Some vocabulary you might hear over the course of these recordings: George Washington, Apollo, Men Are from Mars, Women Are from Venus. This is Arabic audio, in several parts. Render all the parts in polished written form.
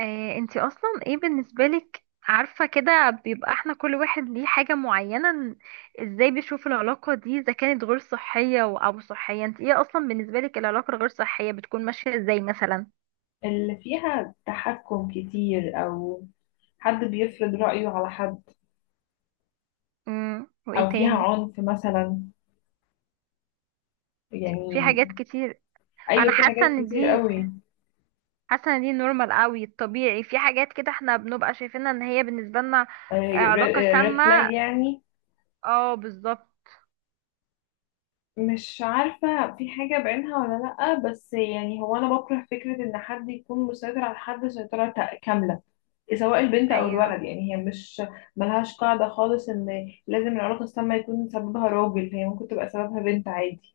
انتي اصلا ايه بالنسبة لك، عارفة كده بيبقى احنا كل واحد ليه حاجة معينة ازاي بيشوف العلاقة دي اذا كانت غير صحية او صحية؟ انت ايه اصلا بالنسبة لك العلاقة الغير صحية بتكون ماشية ازاي مثلا؟ اللي فيها تحكم كتير أو حد بيفرض رأيه على حد وايه أو فيها تاني؟ عنف مثلا في يعني. حاجات كتير. أيوة، انا في حاجات كتير قوي. حاسة ان دي نورمال قوي، الطبيعي في حاجات كده احنا بنبقى شايفينها ان هي بالنسبة لنا علاقة ريد سامة. فلاج يعني. اه، بالظبط. مش عارفة في حاجة بعينها ولا لأ، بس يعني هو أنا بكره فكرة إن حد يكون مسيطر على حد سيطرة كاملة، سواء البنت أو ايوه. الولد. يعني هي مش ملهاش قاعدة خالص إن لازم العلاقة السامة يكون سببها راجل، هي ممكن تبقى سببها بنت عادي.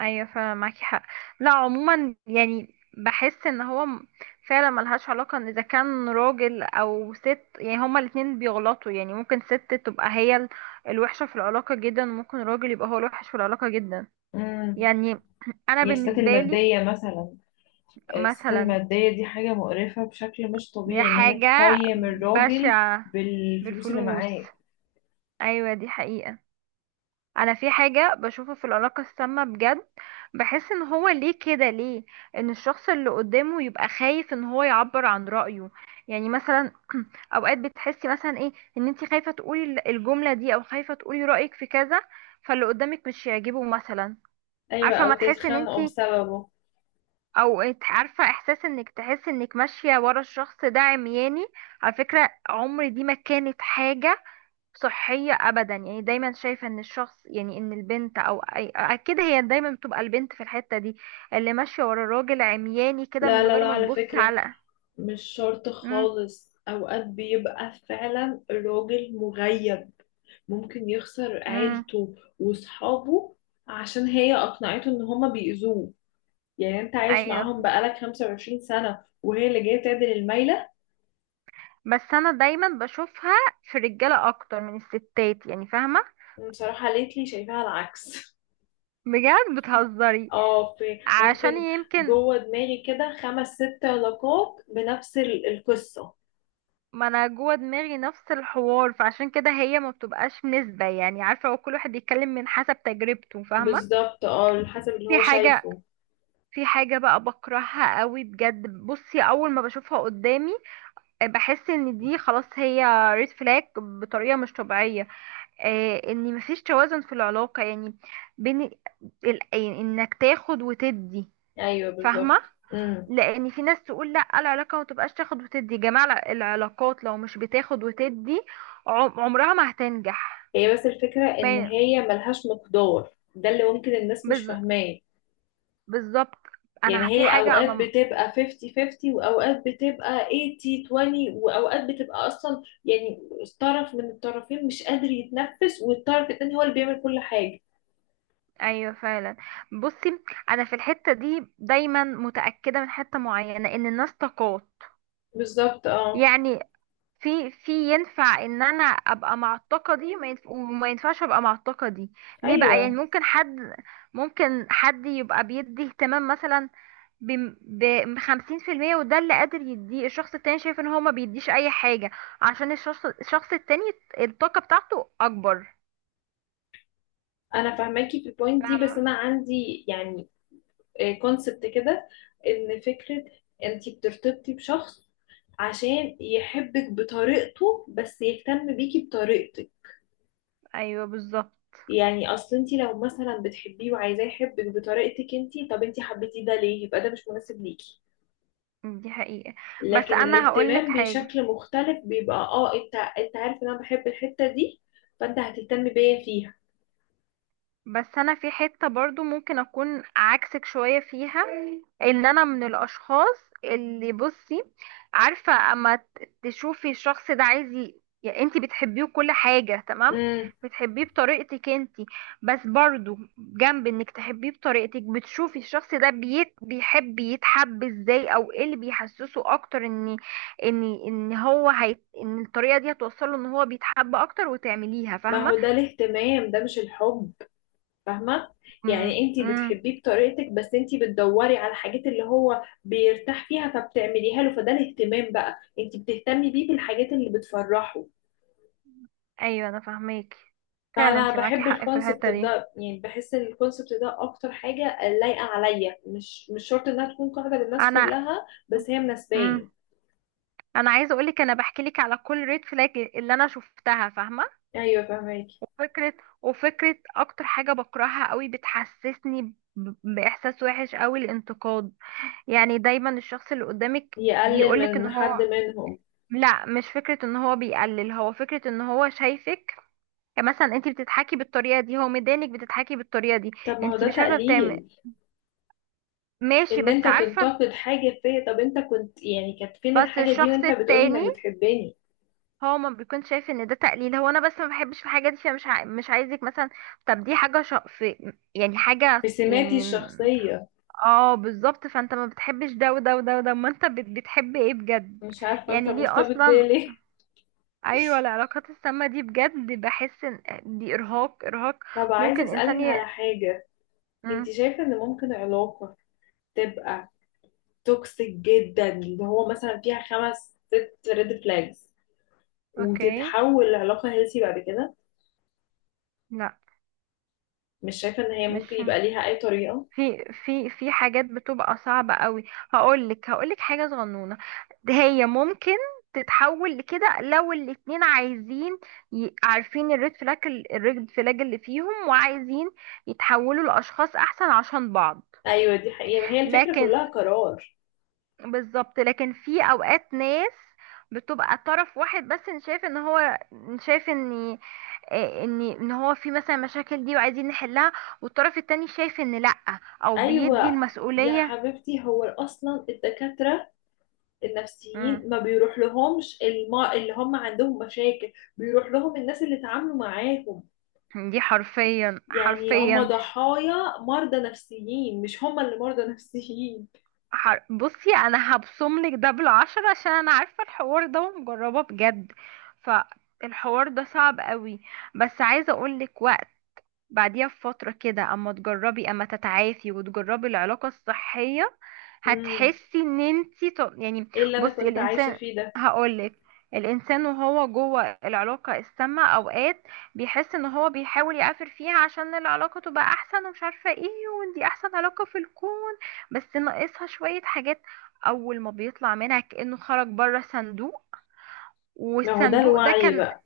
ايوه فعلا معاكي حق. لا، عموما يعني بحس ان هو فعلا ملهاش علاقة ان اذا كان راجل او ست، يعني هما الاتنين بيغلطوا، يعني ممكن ست تبقى هي الوحشة في العلاقة جدا، وممكن راجل يبقى هو الوحش في العلاقة جدا. امم يعني انا يستات بالنسبة لي المادية مثلا، الست مثلا المادية دي حاجة مقرفة بشكل مش دي طبيعي إن هي حاجة تقيم الراجل بشعة. بالفلوس اللي بالفلوس. معاه. ايوه دي حقيقة. انا في حاجة بشوفه في العلاقة السامة بجد، بحس ان هو ليه كده، ليه ان الشخص اللي قدامه يبقى خايف ان هو يعبر عن رأيه. يعني مثلا اوقات بتحسي مثلا ايه، ان انت خايفة تقولي الجملة دي، او خايفة تقولي رأيك في كذا فاللي قدامك مش يعجبه مثلا. ايوه عارفة ما او تحس ان انت، تتخانقوا بسببه. عارفة احساس انك تحس انك ماشية ورا الشخص ده عمياني. على فكرة عمري دي ما كانت حاجة صحية أبدا، يعني دايما شايفة إن الشخص، يعني إن البنت أو أي، أكيد هي دايما بتبقى البنت في الحتة دي، اللي ماشية ورا الراجل عمياني كده لا من لا غير لا، ما على تبص فكرة على. مش شرط امم خالص، اوقات بيبقى فعلا الراجل مغيب، ممكن يخسر امم عيلته وصحابه عشان هي اقنعته ان هما بيأذوه. يعني انت عايش أيوه. معاهم بقالك 25 سنة وهي اللي جاية تعدل الميلة. بس أنا دايما بشوفها في الرجالة أكتر من الستات، يعني فاهمة؟ بصراحة ليتلي شايفاها العكس بجد بتهزري؟ اه في عشان ممكن، يمكن، جوه دماغي كده خمس ست علاقات بنفس القصة. ما أنا جوه دماغي نفس الحوار، فعشان كده هي ما بتبقاش نسبة، يعني عارفة هو كل واحد بيتكلم من حسب تجربته، فاهمة؟ بالظبط اه، على حسب اللي في هو حاجة شايفه. في حاجة بقى بكرهها قوي بجد، بصي اول ما بشوفها قدامي، بحس ان دي خلاص هي ريد فلاج بطريقة مش طبيعية. ان مفيش توازن في العلاقة، يعني بين، يعني انك تاخد وتدي. ايوه فاهمة؟ بالظبط. لان في ناس تقول لا العلاقة ما تبقاش تاخد وتدي يا جماعة، العلاقات لو مش بتاخد وتدي عمرها ما هتنجح. هي بس الفكرة ان ما- هي ملهاش مقدار، ده اللي ممكن الناس مش بز- فاهماه. بالظبط. يعني انا في هي حاجة اوقات انا. بتبقى 50 50، واوقات بتبقى 80 20، واوقات بتبقى اصلا يعني طرف من الطرفين مش قادر يتنفس والطرف التاني هو اللي بيعمل كل حاجة. ايوه فعلا. بصي انا في الحته دي دايما متاكده من حته معينه ان الناس طاقات، بالظبط اه. يعني في، في، ينفع ان انا ابقى مع الطاقه دي، وما ينفعش ابقى مع الطاقه دي. ليه بقى؟ يعني ايوه ممكن حد يبقى بيدي اهتمام مثلا ب 50%، وده اللي قادر يديه، الشخص التاني شايف ان هو ما بيديش اي حاجه عشان الشخص التاني الطاقه بتاعته اكبر. انا فاهماكي في البوينت دي، بس فاهمه. انا عندي يعني كونسبت كده، ان فكره انتي بترتبطي بشخص عشان يحبك بطريقته، بس يهتم بيكي بطريقتك. ايوه بالظبط يعني اصل انتي لو مثلا بتحبيه وعايزاه يحبك بطريقتك انتي، طب انتي حبيتيه ده ليه؟ يبقى ده مش مناسب ليكي. دي حقيقه. بس لكن انا هقولك الاهتمام حاجه، بشكل مختلف بيبقى اه انت عارف ان انا بحب الحته دي، فانت هتهتم بيا فيها. بس انا في حتة برضو ممكن اكون عكسك شوية فيها، ان انا من الاشخاص اللي، بصي عارفة اما تشوفي الشخص ده عايز، يعني انتي بتحبيه كل حاجة تمام، امم بتحبيه بطريقتك انتي، بس برضو جنب انك تحبيه بطريقتك بتشوفي الشخص ده بيت بيحب يتحب ازاي، او ايه اللي بيحسسه اكتر ان هو هي، ان الطريقة دي هتوصله ان هو بيتحب اكتر، وتعمليها. ما هو فاهمة؟ ده الاهتمام، ده مش الحب، فاهمة؟ امم يعني انتي امم. بتحبيه بطريقتك، بس انتي بتدوري على الحاجات اللي هو بيرتاح فيها فبتعمليها له، فده الاهتمام بقى، انتي بتهتمي بيه بالحاجات اللي بتفرحه. ايوه انا فاهماكي. فعلا فانا انت معاكي بحب حق في الكونسبت الحته دي. ده، يعني بحس ان الكونسبت ده اكتر حاجة لايقة عليا، مش شرط انها تكون قاعدة للناس انا، كلها، بس هي امم، مناسباني. انا عايزه اقول لك، انا بحكي لك على كل ريد فلاج اللي انا شفتها. فاهمه؟ ايوه فاهماكي. وفكره وفكره اكتر حاجه بكرهها قوي بتحسسني باحساس وحش قوي، الانتقاد. يعني دايما الشخص اللي قدامك يقلل بيقولك ان من حد هو، منهم. لا مش فكره ان هو بيقلل، هو فكره ان هو شايفك، يعني مثلا انت بتضحكي بالطريقه دي هو مدانك بتضحكي بالطريقه دي، طب ما هو انت ده مش عارفه بتعمل. تقليل، ماشي، ان انت بس عارفه، تنتقد حاجة فيا؟ طب انت كنت يعني كانت فين بس الحاجة دي الشخص وانت بتقولي انك التاني بتحبني؟ هو ما بيكون شايف ان ده تقليل، هو انا بس ما بحبش في حاجه دي، فمش مش عايزك مثلا، طب دي حاجه في يعني في حاجه، سماتي يعني، الشخصية. اه بالظبط. فانت ما بتحبش ده وده وده وده، ما انت بتحب ايه بجد؟ مش عارفة انت يعني ليه مرتبط بيا اصلا؟ ليه. ايوه العلاقات السامه دي بجد بحس ان دي ارهاق، ارهاق. طب عايزة ممكن اسألك انسان على حاجة، انت مم. شايفة ان ممكن علاقة تبقى توكسيك جدا، اللي هو مثلا فيها خمس ست ريد فلاجز، اوكي. وتتحول لعلاقة هيلثي بعد كده؟ لا. مش شايفة ان هي ممكن مش، يبقى ليها اي طريقة. في، حاجات بتبقى صعبة قوي. هقولك حاجة صغنونة، هي ممكن تتحول لكده لو الاتنين عايزين، عارفين الريد فلاج اللي فيهم، وعايزين يتحولوا لأشخاص أحسن عشان بعض. ايوه دي حقيقة، ما هي الفكرة لكن، كلها قرار. بالظبط، لكن في أوقات ناس بتبقى طرف واحد بس، إن شايف ان هو، إن شايف ان ان هو في مثلا مشاكل دي وعايزين نحلها، والطرف التاني شايف ان لأ، او بيدي ايوه يا المسؤولية. حبيبتي، هو اصلا الدكاترة مم. النفسيين ما بيروح لهمش اللي هم عندهم مشاكل، بيروح لهم الناس اللي اتعاملوا معاهم. دي حرفيا، يعني هم حرفيا. ضحايا مرضى نفسيين، مش هم اللي مرضى نفسيين. بصي انا هبصم لك ده بالعشرة عشان انا عارفه الحوار ده ومجربه بجد، فالحوار ده صعب قوي، بس عايزه اقول لك، بعديها بفترة كده اما تجربي، اما تتعافي وتجربي العلاقة الصحية، امم هتحسي ان انتي يعني. ايه اللي انا بصي كنت عايشة الانسان، فيه ده. هقولك، الانسان وهو جوه العلاقة السامة اوقات بيحس ان هو بيحاول يعافر فيها عشان العلاقة تبقى احسن ومش عارفة ايه، وان دي احسن علاقة في الكون بس ناقصها شوية حاجات. اول ما بيطلع منها كأنه خرج بره صندوق، ما هو ده والصندوق ده الوعي كان، بقى.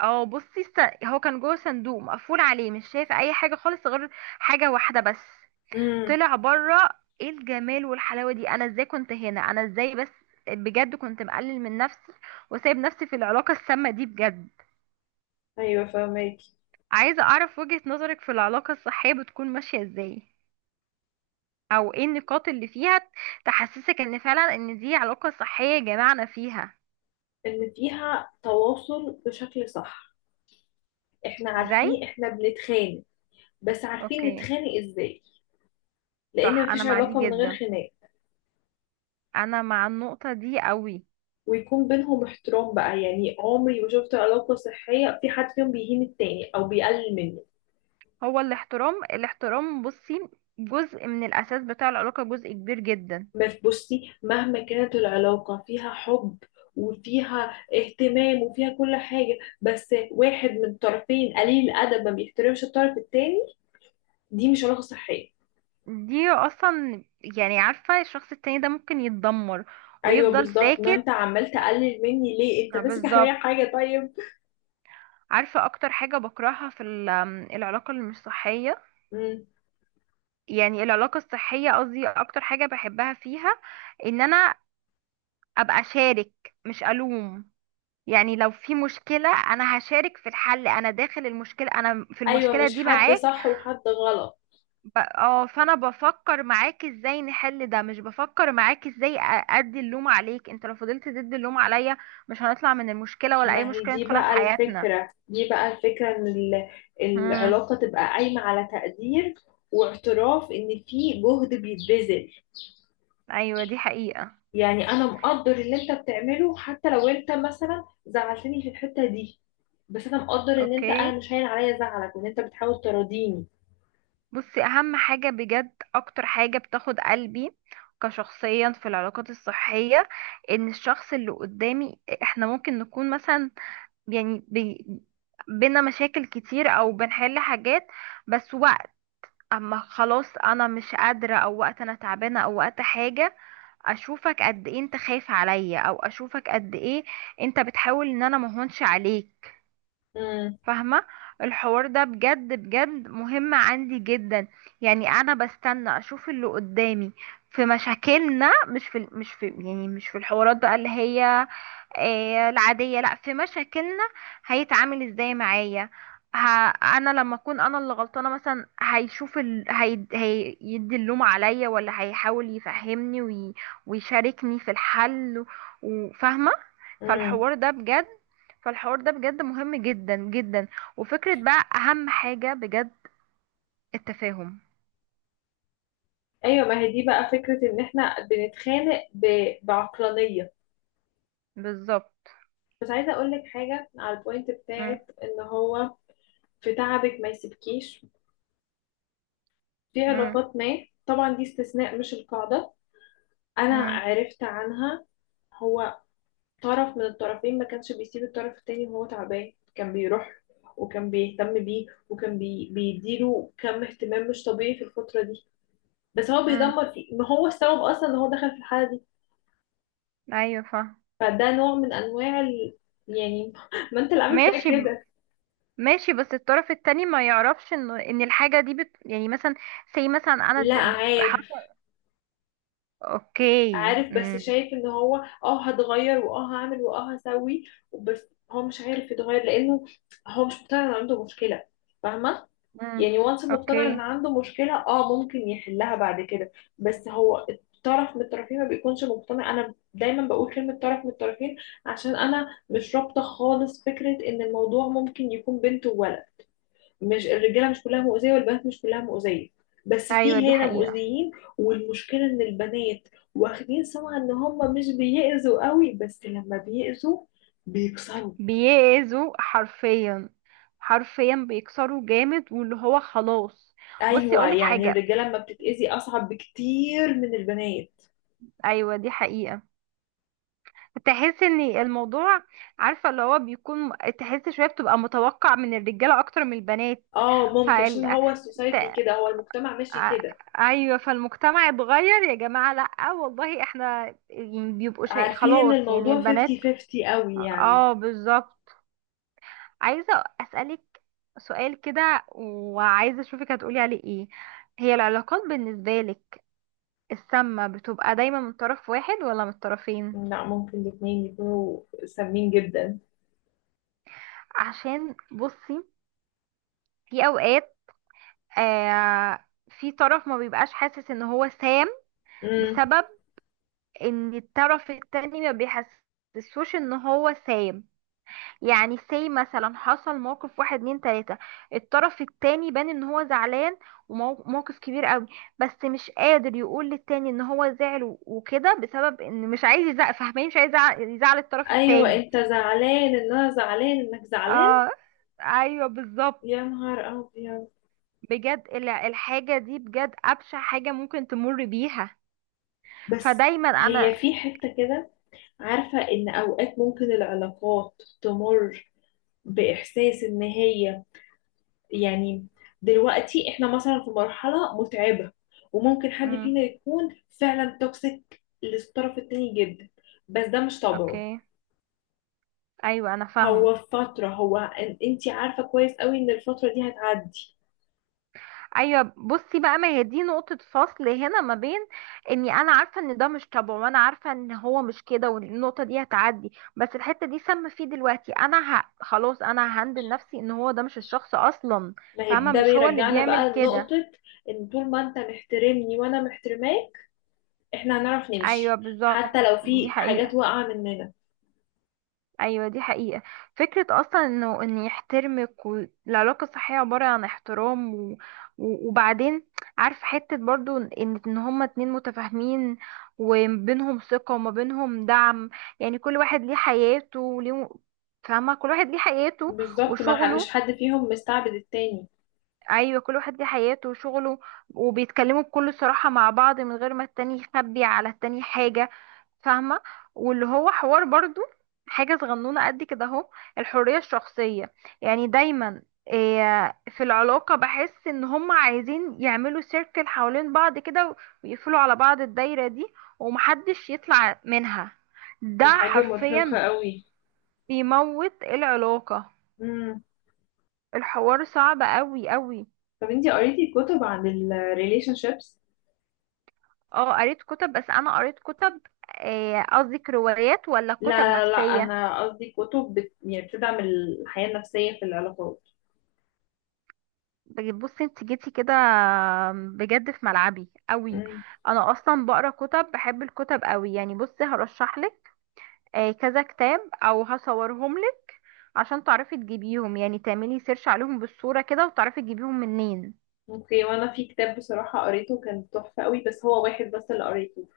اه بصي، هو كان جوه صندوق مقفول عليه مش شايف اي حاجه خالص غير حاجه واحده بس. امم طلع بره، ايه الجمال والحلاوه دي! انا ازاي كنت هنا؟ انا ازاي بس! بجد كنت مقلل من نفسي وسايب نفسي في العلاقه السامه دي بجد. ايوه فهماكي. عايزه اعرف وجهه نظرك في العلاقه الصحيه، بتكون ماشيه ازاي، او ايه النقاط اللي فيها تحسسك ان فعلا ان دي علاقه صحيه جمعنا فيها؟ ان فيها تواصل بشكل صح، احنا ازاي؟ عارفين احنا بنتخانق بس عارفين اوكي. نتخانق ازاي، لان صح، انا مفيش مع دي علاقة من غير جدا، خناق. انا مع النقطه دي قوي. ويكون بينهم احترام بقى، يعني عمري ما شفت علاقة صحية في حد فيهم بيهين التاني او بيقلل منه. هو الاحترام، الاحترام، بصي جزء من الأساس بتاع العلاقة، جزء كبير جدا. بس بصي، مهما كانت العلاقة فيها حب وفيها اهتمام وفيها كل حاجة، بس واحد من الطرفين قليل الأدب ما بيحترمش الطرف التاني، دي مش علاقة صحية. دي أصلا، يعني عارفة الشخص التاني ده ممكن يتدمر أيوة ويفضل بالظبط، إن أنت ساكت. عمال تقلل مني ليه؟ أنت ماسك عليا بالظبط. حاجة؟ طيب. عارفة أكتر حاجة بكرهها في ال- آم، العلاقة اللي مش صحية، مم. يعني العلاقة الصحية، قصدي أكتر حاجة بحبها فيها، إن أنا أبقى شارك مش ألوم. يعني لو في مشكلة، أنا هشارك في الحل، أنا داخل المشكلة، أنا في أيوة المشكلة مش دي حد معاك. صح وحد غلط. فانا بفكر معاك ازاي نحل ده، مش بفكر معاك ازاي ادي اللوم عليك. انت لو فضلت تدي اللوم عليا مش هنطلع من المشكلة، ولا اي ما هي مشكلة دي ندخلها في بقى حياتنا. الفكرة، دي بقى الفكرة إن امم. العلاقة تبقى قايمة على تقدير واعتراف إن في جهد بيتبذل. ايوه دي حقيقة. يعني انا مقدر اللي انت بتعمله حتى لو انت مثلا زعلتني في الحتة دي، بس انا مقدر ان انت اوكي. انا مش هين عليا زعلك، وان انت بتحاول تراضيني. بصي اهم حاجة بجد، اكتر حاجة بتاخد قلبي كشخصيا في العلاقات الصحية، ان الشخص اللي قدامي، احنا ممكن نكون مثلا، يعني بينا مشاكل كتير، او بنحل حاجات، بس وقت اما خلاص انا مش قادرة، او وقت انا تعبانة، او وقت حاجة، اشوفك قد ايه انت خايف عليا، او اشوفك قد ايه انت بتحاول ان انا مهونش عليك. امم فاهمة؟ الحوار ده بجد بجد مهم عندي جدا، يعني انا بستنى اشوف اللي قدامي في مشاكلنا، مش في، مش في، يعني مش في الحوارات بقى اللي هي إيه، العادية، لا، في مشاكلنا هيتعامل ازاي معايا. ه... انا لما اكون انا اللي غلطانة مثلا، هيشوف هيدي اللوم عليا، ولا هيحاول يفهمني ويشاركني في الحل، وفاهمة؟ امم فالحوار ده بجد فالحوار ده بجد مهم جدا جدا. وفكرة بقى اهم حاجة بجد، التفاهم. ايوه ما هي دي بقى فكرة ان احنا بنتخانق بعقلانية. بالظبط. بس عايزة اقول لك حاجة على البوينت مم. بتاعت ان هو في تعبك ما يسيبكيش، في مم. علاقات ما طبعا دي استثناء مش القاعدة، انا مم. عرفت عنها، هو طرف من الطرفين ما كانش بيسيب الطرف التاني وهو تعبان، كان بيروح وكان بيهتم بيه وكان بيديله كم اهتمام مش طبيعي في الفترة دي، بس هو مم. بيدمر فيه، ما هو السبب اصلا ان هو دخل في الحالة دي. ايوه فاهم. فده نوع من انواع يعني ما انت اللي عامل فيا ماشي. كده. ماشي، بس الطرف التاني ما يعرفش ان ان الحاجة دي يعني مثلا، سي مثلا انا لا عارف، اوكي، عارف، بس امم. شايف ان هو اه هتغير واه هعمل واه هسوي، بس هو مش عارف يتغير، لانه هو مش مقتنع ان عنده مشكلة، فاهمة؟ امم يعني وانس انه اقتنع اوكي. ان عنده مشكلة، اه ممكن يحلها بعد كده. بس هو الطرف من الطرفين ما بيكونش مقتنع. انا دايما بقول كلمة طرف من الطرفين عشان انا مش رابطة خالص فكرة ان الموضوع ممكن يكون بنت وولد، مش الرجالة مش كلها مؤذية والبنات مش كلها مؤذية، بس ايوه في دي هنا حقيقة. مؤذيين. والمشكلة ان البنات واخدين سمعة ان هم مش بيأذوا قوي، بس لما بيأذوا بيكسروا. بيأذوا حرفيا، حرفيا بيكسروا جامد واللي هو خلاص. بصي ايوه اقولك يعني حاجة. الرجاله لما بتتأذي اصعب بكتير من البنات. ايوه دي حقيقة. تحس ان الموضوع، عارفة اللي هو بيكون، تحس شوية بتبقى متوقع من الرجالة اكتر من البنات. اه ممكن، عشان فال... هو السوسايتي كده، هو المجتمع ماشي ع- كده. ايوه فالمجتمع اتغير يا جماعه، لا والله احنا يعني بيبقوا شيء عارفين ان خلاص يعني الموضوع 50 البنات. 50 قوي يعني. اه بالظبط. عايزه اسالك سؤال كده، وعايزه اشوفك هتقولي عليه ايه. هي العلاقات بالنسبه لك السامه بتبقى دايما من طرف واحد، ولا من الطرفين؟ لا ممكن الاتنين يكونوا سامين جدا. عشان بصي في اوقات، آه في طرف ما بيبقاش حاسس ان هو سام امم بسبب ان الطرف التاني ما بيحسسوش ان هو سام. يعني سي مثلا حصل موقف واحد اتنين تلاتة، الطرف التاني بان ان هو زعلان وموقف كبير قوي، بس مش قادر يقول للتاني ان هو زعل وكده بسبب ان مش عايز يزعل. فاهمين؟ مش عايز يزعل، يزعل الطرف ايوه التاني. انت زعلان ان انا زعلان انك زعلان. اه. ايوه بالظبط. يا نهار ابيض. بجد الحاجة دي بجد أبشع حاجة ممكن تمر بيها. بس فدايما انا. هي في حتة كده، عارفة ان اوقات ممكن العلاقات تمر باحساس ان هي يعني دلوقتي احنا مثلا في مرحلة متعبة، وممكن حد فينا امم. يكون فعلا توكسيك للطرف التاني جدا، بس ده مش طبعه، اوكي. ايوه انا فاهمة. هو فترة، هو انتي عارفة كويس قوي ان الفترة دي هتعدي. ايوه بصي بقى، ما هي دي نقطة فصل هنا ما بين، اني انا عارفة ان ده مش طبعه، وانا عارفة ان هو مش كده والنقطة دي هتعدي، بس الحتة دي سامة فيه دلوقتي، انا خلاص انا ههندل نفسي ان هو ده مش الشخص اصلا. ما هي فاهمة؟ ده مش هو اللي بيرجعنا بيعمل بقى كده. لنقطة ان طول ما انت محترمني وانا محترماك، احنا هنعرف ايوه نمشي بالظبط، حتى لو دي في حاجات حقيقة. واقعة مننا. ايوه دي حقيقة. فكرة اصلا انه ان يحترمك، والعلاقة الصحية عبارة عن احترام، وبعدين، عارف، حتة برضو ان هما اتنين متفاهمين، وما بينهم ثقة وما بينهم دعم، يعني كل واحد ليه حياته وليه، فاهمة؟ كل واحد ليه حياته بالظبط، ما ح- مش وشغله. حد فيهم مستعبد التاني. ايوه، كل واحد ليه حياته وشغله، وبيتكلموا بكل صراحة مع بعض من غير ما التاني يخبي على التاني حاجة. فاهمة؟ واللي هو حوار برضو، حاجة صغنونة قد كده اهو، الحرية الشخصية، يعني دايما في العلاقة بحس ان هم عايزين يعملوا سيركل حوالين بعض كده، ويقفلوا على بعض الدايرة دي ومحدش يطلع منها. ده دي حاجة مرهقة حرفيا قوي. بيموت العلاقة. الحوار صعب قوي قوي. طب انتي قريتي كتب عن الريليشن شيبس؟ اه قريت كتب، بس انا قريت كتب، قصدي روايات ولا لا كتب لا لا، نفسية؟ انا قصدي كتب يعني بتدعم الحياة النفسية في العلاقات. بصي انت جيتي كده بجد في ملعبي قوي. امم انا اصلا بقرا كتب، بحب الكتب قوي. يعني بصي هرشح لك كذا كتاب، او هصورهم لك عشان تعرفي تجيبيهم، يعني تعملي سيرش عليهم بالصورة كده وتعرفي تجيبيهم منين. اوكي، وانا في كتاب بصراحة قريته كان تحفة قوي، بس هو واحد بس اللي قريته،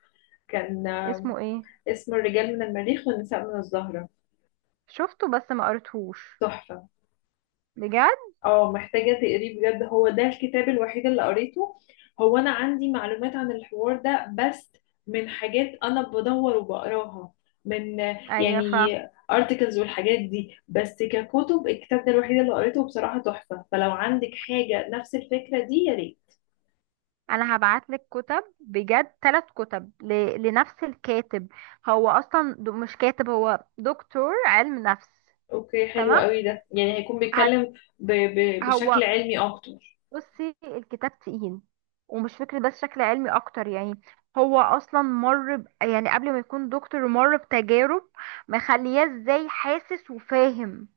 كان آه، اسمه ايه؟ اسمه الرجال من المريخ والنساء من الزهرة، شفته بس ما قريتهوش. تحفة. بجد؟ اه محتاجة تقريه بجد، هو ده الكتاب الوحيد اللي قريته. هو أنا عندي معلومات عن الحوار ده بس من حاجات أنا بدور وبقراها، من ايوه يعني articles والحاجات دي، بس ككتب الكتاب ده الوحيد اللي قريته بصراحة تحفة، فلو عندك حاجة نفس الفكرة دي يا ريت. انا هبعت لك كتب بجد، ثلاث كتب لنفس الكاتب. هو اصلا مش كاتب، هو دكتور علم نفس. اوكي حلو تمام. قوي، ده يعني هيكون هت... بيتكلم بشكل هو علمي اكتر. بصي الكتاب تقيل، ومش فكرة بس شكل علمي اكتر يعني. هو اصلا مر يعني قبل ما يكون دكتور مر بتجارب مخلياه ازاي حاسس وفاهم.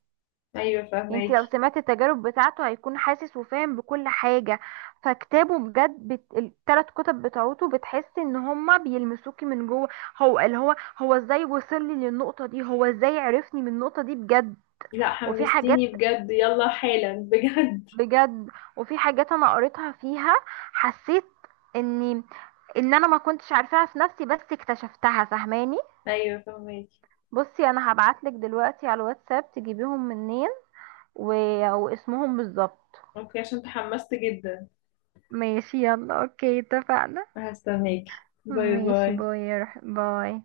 ايوه انت لو فهماكي. سمعت التجارب بتاعته هيكون حاسس وفاهم بكل حاجة، فكتابه بجد التلات كتب بتاعته بتحس ان هما بيلمسوكي من جوه. هو اللي هو، هو ازاي وصل لي للنقطة دي، هو ازاي عرفني من النقطة دي بجد. لا وفي حاجات حمستيني بجد، يلا حالا بجد. بجد، وفي حاجات انا قريتها فيها، حسيت اني، ان انا ما كنتش عارفاها في نفسي بس اكتشفتها. فاهماني؟ ايوه فهماكي. بصي انا هبعتلك دلوقتي على الواتساب تجيبيهم منين، و، واسمهم بالظبط. اوكي عشان تحمست جدا. ماشي، يلا اوكي، اتفقنا. هستناكي، باي ماشي باي. باي يا باي.